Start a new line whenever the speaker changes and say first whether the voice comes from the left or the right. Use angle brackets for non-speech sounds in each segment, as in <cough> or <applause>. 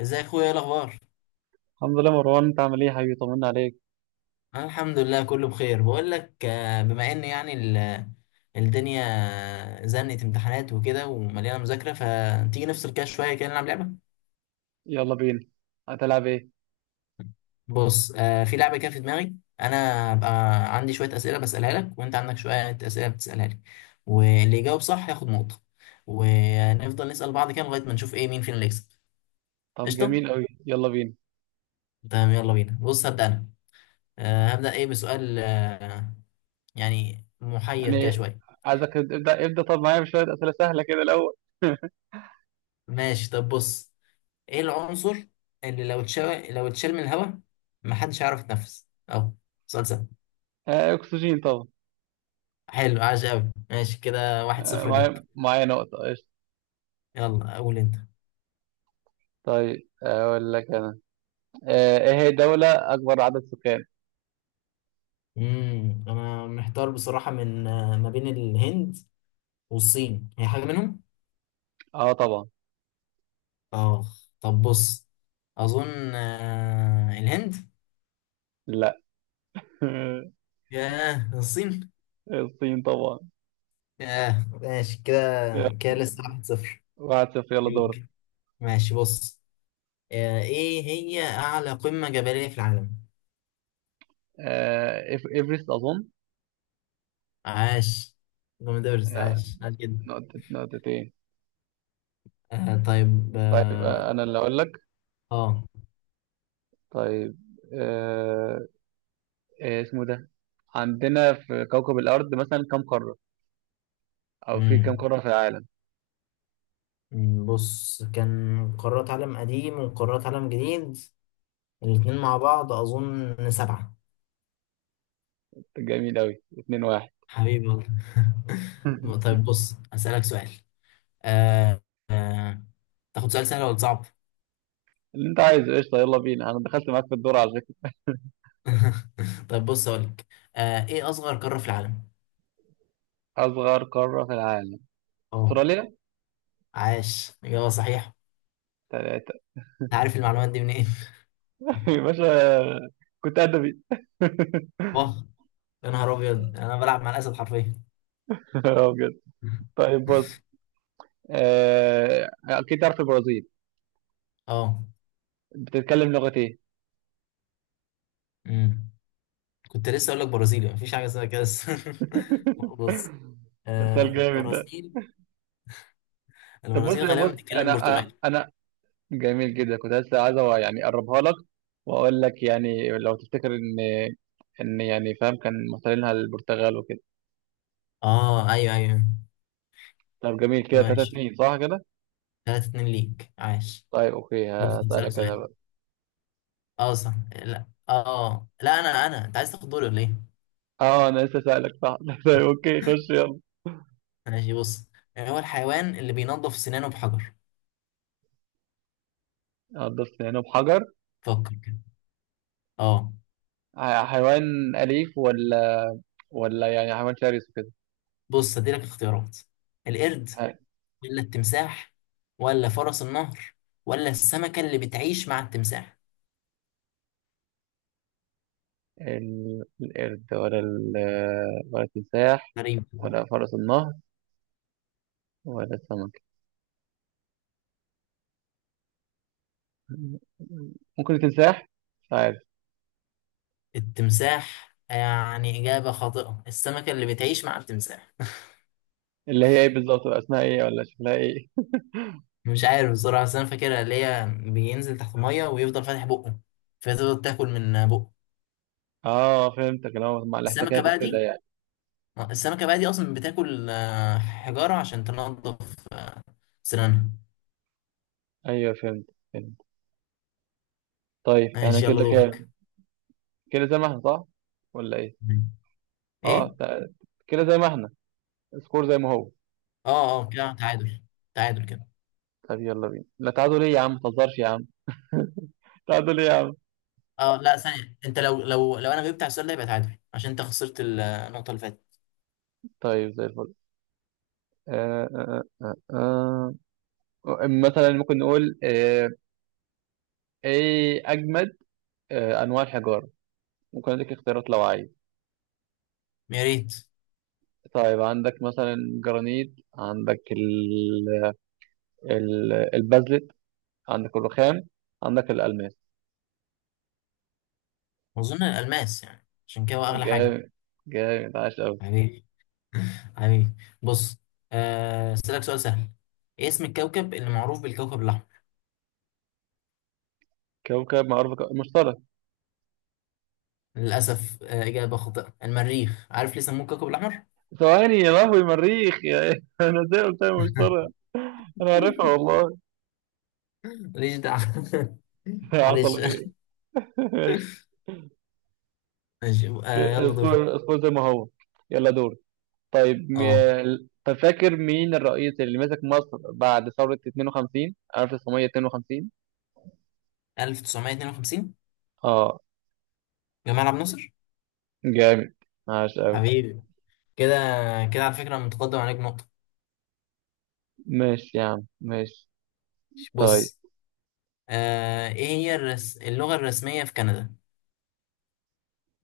left: ازاي يا اخويا، ايه الاخبار؟
right: الحمد لله مروان، انت عامل ايه يا حبيبي؟ طمنا عليك.
left: انا الحمد لله كله بخير. بقول لك بما ان يعني الدنيا زنت امتحانات وكده ومليانه مذاكره، فتيجي نفصل كده شويه، كده نلعب لعبه.
right: يلا بينا. هتلعب ايه؟
left: بص، في لعبه كده في دماغي. انا هبقى عندي شويه اسئله بسالها لك، وانت عندك شويه اسئله بتسالها لي، واللي يجاوب صح ياخد نقطه. ونفضل نسال بعض كده لغايه ما نشوف ايه مين فينا اللي يكسب.
right: طب
left: قشطه.
right: جميل قوي، يلا بينا.
left: تمام يلا بينا، بص هبدا انا. هبدا ايه بسؤال يعني محير كده
right: يعني
left: شويه.
right: عايزك ابدا ابدا، طب معايا بشويه اسئله سهله كده الاول. <laughs>
left: ماشي، طب بص. ايه العنصر اللي لو اتشال، من الهواء محدش هيعرف يتنفس اهو؟ سؤال سهل.
right: اكسجين طبعا.
left: حلو، عاش قوي. ماشي كده، واحد
right: آه
left: صفر ليك.
right: معايا معايا نقطه، قشطه.
left: يلا قول انت.
right: طيب اقول لك انا. ايه هي الدوله اكبر عدد سكان؟
left: انا محتار بصراحة، من ما بين الهند والصين، هي حاجة منهم.
right: اه طبعا.
left: اه، طب بص، اظن الهند.
right: لا. <laughs>
left: ياه، الصين.
right: الصين طبعا.
left: ياه ماشي كده.
right: يلا،
left: كده لسه واحد صفر
right: 1-0، يلا دور.
left: ليك. ماشي بص، ايه هي اعلى قمة جبلية في العالم؟
right: ايفرست اظن.
left: عاش، جامد أوي، بس
right: يا،
left: عاش، عاش جدا.
right: نقطه، نقطتين.
left: آه طيب
right: طيب
left: اه
right: انا اللي اقول لك.
left: آه.
right: طيب آه إيه اسمه ده؟ عندنا في كوكب الأرض مثلا كام قارة؟ أو في كام
left: مم.
right: قارة في العالم؟
left: بص، كان قارات عالم قديم وقارات عالم جديد، الاتنين مع بعض أظن سبعة.
right: جميل أوي، 2-1.
left: حبيبي والله. <laughs>
right: <laughs>
left: طيب بص هسألك سؤال. آه آه. تاخد سؤال سهل ولا صعب؟
right: اللي أنت عايزه قشطة، يلا بينا، أنا دخلت معاك في الدور على فكرة.
left: <laughs> طيب بص أقولك، إيه أصغر قارة في العالم؟
right: أصغر قارة في العالم؟
left: أه.
right: أستراليا.
left: عاش، إجابة صحيحة.
right: تلاتة.
left: أنت عارف المعلومات دي منين؟
right: <laughs> يا باشا، كنت أدبي. <laughs>
left: <laughs> واه، يا نهار أبيض، أنا بلعب مع الأسد حرفيا.
right: آه بجد؟ طيب بص، أكيد تعرف البرازيل.
left: اه.
right: بتتكلم لغة إيه؟
left: امم كنت لسه اقول لك برازيلي، مفيش حاجه اسمها كده بس. <laughs> بص،
right: <laughs> سؤال
left: آه
right: جامد ده.
left: البرازيل
right: طب بص
left: البرازيل غالبا
right: بص
left: بتتكلم
right: أنا
left: برتغالي.
right: أنا جميل جدا، كنت لسه عايز يعني اقربها لك، واقول لك يعني لو تفتكر ان يعني فاهم كان محتلينها البرتغال وكده.
left: اه ايوه ايوه.
right: طب جميل كده، 3
left: ماشي،
right: 2 صح كده.
left: 3 2 ليك، عاش.
right: طيب اوكي،
left: بص هسألك
right: هسألك انا
left: سؤال.
right: بقى.
left: اه صح، لا اه لا، انا انا انت عايز تاخد دوري ولا ايه؟
right: اه انا لسه سألك صح. <laughs> طيب اوكي، خش يلا.
left: ماشي بص، يعني هو الحيوان اللي بينظف سنانه بحجر؟
right: هتضيف هنا بحجر؟
left: فكر كده. اه.
right: حيوان اليف ولا يعني حيوان شرس وكده؟
left: بص هديلك اختيارات، القرد،
right: ح-
left: ولا التمساح، ولا فرس النهر، ولا السمكة اللي بتعيش مع التمساح؟
right: القرد ولا التمساح
left: غريب.
right: ولا فرس النهر ولا السمك. ممكن التمساح.
left: التمساح يعني إجابة خاطئة، السمكة اللي بتعيش مع التمساح.
right: اللي هي ايه بالظبط بقى، اسمها ايه ولا شكلها ايه؟
left: <laughs> مش عارف بصراحة، بس أنا فاكرها اللي هي بينزل تحت المية ويفضل فاتح بقه، فتفضل تاكل من بقه.
right: اه فهمتك، اللي هو مع
left: السمكة
right: الاحتكاك
left: بقى
right: وكده
left: دي
right: يعني.
left: السمكة بقى دي أصلا بتاكل حجارة عشان تنضف سنانها.
right: ايوه، فهمت فهمت. طيب احنا
left: ماشي يلا
right: كده كام؟
left: دورك.
right: كده زي ما احنا صح ولا ايه؟ اه،
left: إيه؟
right: كده زي ما احنا، سكور زي ما هو.
left: أه أه كده تعادل، تعادل كده.
right: طب يلا بينا، لا تعادل ايه يا عم؟ ما تهزرش يا عم، تعادل ايه يا عم؟
left: أه لا ثانية، أنت لو أنا جبت على السؤال ده يبقى تعادل، عشان أنت خسرت النقطة اللي فاتت.
right: طيب زي الفل. آه آه آه. مثلا ممكن نقول ايه اجمد انواع الحجاره. ممكن اديك اختيارات لو عايز.
left: يا ريت.
right: طيب عندك مثلا جرانيت، عندك البازلت، عندك الرخام، عندك الألماس.
left: أظن الألماس، يعني عشان كده هو أغلى حاجة.
right: جامد، جامد عاش أوي.
left: يعني، حبيبي. بص، أسألك سؤال سهل، إيه اسم الكوكب اللي معروف بالكوكب الأحمر؟
right: كوكب معروف مشترك.
left: للأسف إجابة خاطئة، المريخ. عارف ليه سموه الكوكب الأحمر؟
right: ثواني يا لهوي، مريخ يا إيه؟ <laughs> أنا إزاي قلت لها مشترك! أنا عارفها
left: <laughs>
right: والله.
left: ماليش دعوة. <laughs>
right: <laughs>
left: معلش.
right: حصل خير. <laughs> ماشي.
left: ماشي، يلا دور.
right: اذكر اذكر زي ما هو، يلا دور. طيب.
left: اه،
right: طب فاكر مين الرئيس اللي مسك مصر بعد ثورة 52 1952؟
left: 1952.
right: اه،
left: جمال عبد الناصر.
right: جامد عاش أوي.
left: حبيبي. كده، كده على فكرة أنا متقدم عليك نقطة.
right: ماشي يا عم ماشي. طيب،
left: بص، إيه هي اللغة الرسمية في كندا؟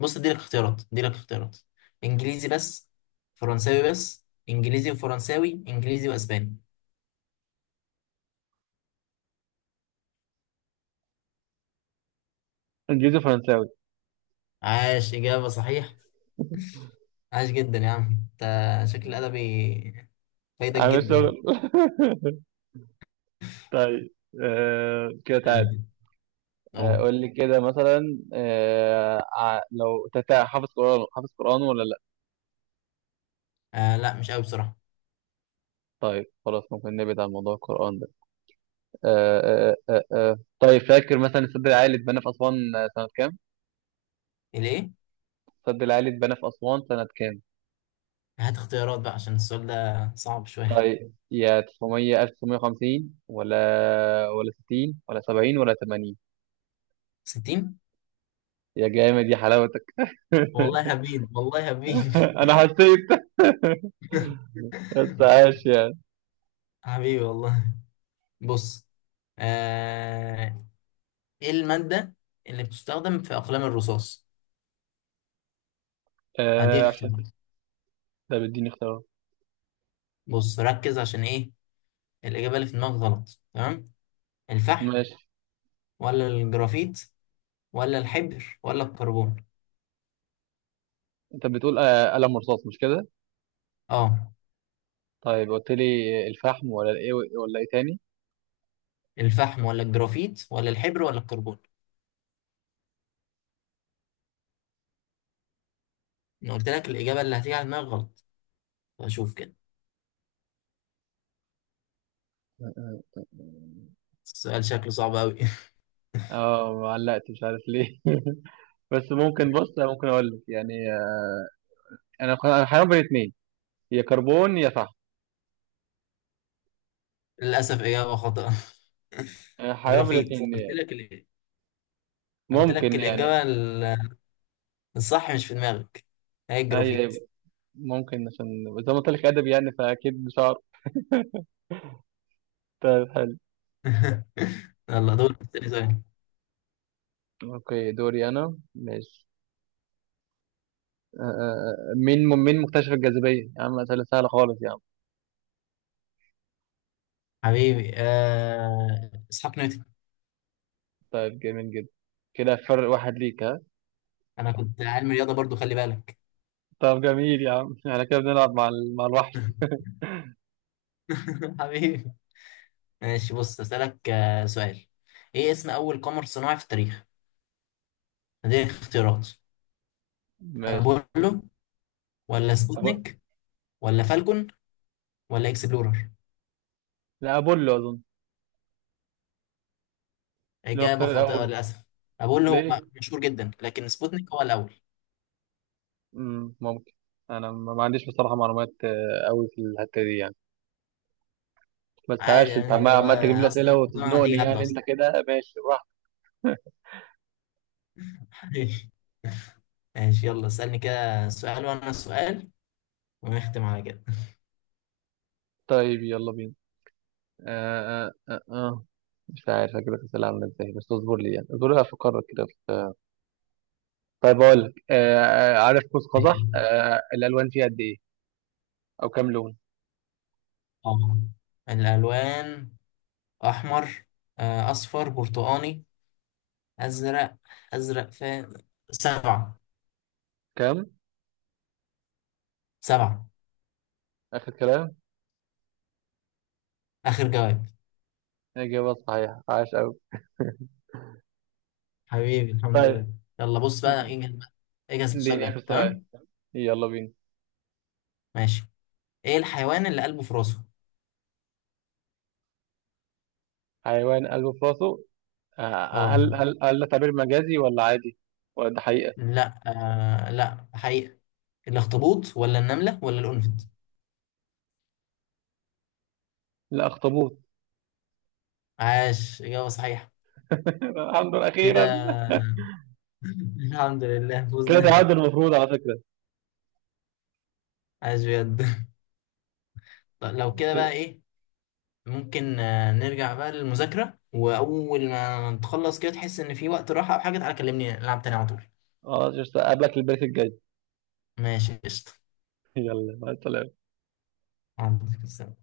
left: بص اديلك اختيارات، انجليزي بس، فرنساوي بس، انجليزي وفرنساوي، انجليزي واسباني.
right: انجليزي فرنساوي.
left: عاش، اجابه صحيح. عاش جدا يا عم، انت شكل ادبي فايدك
right: عامل
left: جدا.
right: شغل. <laughs> طيب كده
left: استني
right: تعالى.
left: كده، اهو.
right: قول لي كده مثلا آه ع- لو تتع حافظ قرآن ولا لا؟
left: آه لا مش قوي بصراحه.
right: طيب خلاص، ممكن نبعد عن موضوع القرآن ده. آه طيب فاكر مثلا السد العالي اتبنى في أسوان سنة كام؟
left: الايه؟
right: السد العالي اتبنى في أسوان سنة كام؟
left: هات اختيارات بقى عشان السؤال ده صعب شويه.
right: طيب، يا 900 1950 ولا 60 ولا 70 ولا 80؟
left: 60.
right: يا جامد يا حلاوتك!
left: والله
right: <laughs>
left: هبين، والله هبين.
right: انا حسيت. <laughs> بس
left: <laughs>
right: عاش يعني.
left: حبيبي والله. بص، آه، ايه المادة اللي بتستخدم في أقلام الرصاص؟ هديك
right: عشان
left: اختيارات.
right: ده بيديني اختيارات.
left: بص ركز، عشان ايه الإجابة اللي في دماغك غلط. تمام، الفحم،
right: ماشي.
left: ولا الجرافيت، ولا الحبر، ولا الكربون؟
right: انت بتقول قلم رصاص مش كده؟
left: اه،
right: طيب قلت لي الفحم ولا ايه ولا ايه تاني.
left: الفحم ولا الجرافيت ولا الحبر ولا الكربون، انا قلت لك الإجابة اللي هتيجي على دماغك غلط، فشوف كده.
right: <laughs>
left: السؤال شكله صعب قوي.
right: اه، ما علقت، مش عارف ليه. <laughs> بس ممكن، بص، ممكن اقول لك يعني انا حيران بين اتنين، يا كربون يا فحم.
left: <laughs> للأسف إجابة خاطئة.
right: انا
left: <laughs>
right: حيران بين
left: جرافيت،
right: الاتنين يعني. <laughs>
left: قلت لك
right: ممكن يعني.
left: الصح مش في دماغك، هي الجرافيت.
right: اي. ممكن عشان زي ما قلت لك ادب يعني، فاكيد مش هعرف. طيب حلو.
left: <laughs> يلا دور تاني سؤال.
right: اوكي دوري انا، ماشي. مين مكتشف الجاذبيه يا عم؟ اسئله سهله خالص يا عم.
left: حبيبي، إسحاق نيوتن.
right: طيب جميل جدا. كده فرق واحد ليك، ها.
left: انا كنت علم رياضه برضو، خلي بالك.
right: طب جميل يا عم، احنا كده بنلعب مع الوحش.
left: <laughs> حبيبي. ماشي بص، اسالك سؤال، ايه اسم اول قمر صناعي في التاريخ؟ هذه اختيارات،
right: ماشي.
left: ابولو، ولا
right: <laughs> أبو...
left: سبوتنيك، ولا فالكون، ولا اكسبلورر؟
right: لا أبولو أظن. اللي هو
left: اجابه
right: اختار
left: خاطئه
right: الأول.
left: للاسف. ابولو هو
right: ليه؟
left: مشهور جدا، لكن سبوتنيك هو الاول.
right: مم. ممكن. أنا ما عنديش بصراحة معلومات أوي في الحتة دي يعني. بس
left: عادي،
right: عاش، أنت
left: يعني
right: عمال
left: هو
right: عمال تجيب لي أسئلة
left: اصلا طلع،
right: وتزنقني
left: هتيجي هبدا
right: يعني، أنت
left: اصلا.
right: كده ماشي براحتك.
left: <laughs> حبيبي. ماشي يلا اسالني كده سؤال، وانا سؤال، ونختم على كده.
right: طيب يلا بينا. آه آه آه آه. مش عارف أجيب لك أسئلة عاملة إزاي، بس اصبر لي يعني اصبر لي أفكر كده. طيب أقول لك عارف قوس قزح
left: <laughs>
right: الألوان فيه قد إيه؟ أو كام لون؟
left: اه، الالوان، أحمر، أصفر، برتقاني، أزرق، أزرق فين، سبعة.
right: كام؟
left: سبعة.
right: آخر كلام؟
left: آخر جواب.
right: إجابة صحيحة، عاش أوي.
left: حبيبي، الحمد
right: طيب،
left: لله. يلا بص بقى، اجهز بقى، اجهز السؤال
right: اديني اخر
left: ده
right: سؤال،
left: تمام.
right: يلا بينا.
left: ماشي، ايه الحيوان اللي قلبه في راسه؟
right: حيوان قلبه في راسه. هل
left: اه.
right: هل هل ده تعبير مجازي ولا عادي ولا ده حقيقة؟
left: لا، لا حقيقة. الاخطبوط، ولا النملة، ولا القنفذ؟
right: لا، اخطبوط.
left: عاش، إجابة صحيحة.
right: <laughs> الحمد لله اخيرا.
left: كده. <laughs> الحمد لله
right: كده
left: فوزنا.
right: تعادل المفروض على فكرة.
left: عاش بجد. طب لو كده بقى
right: كده.
left: ايه، ممكن نرجع بقى للمذاكرة، وأول ما نتخلص كده تحس إن في وقت راحة أو حاجة تعالى كلمني نلعب تاني على طول.
right: اه قبلك البريك الجاي.
left: ماشي قشطة.
right: <laughs> يلا مع السلامة.
left: عندك السلامة.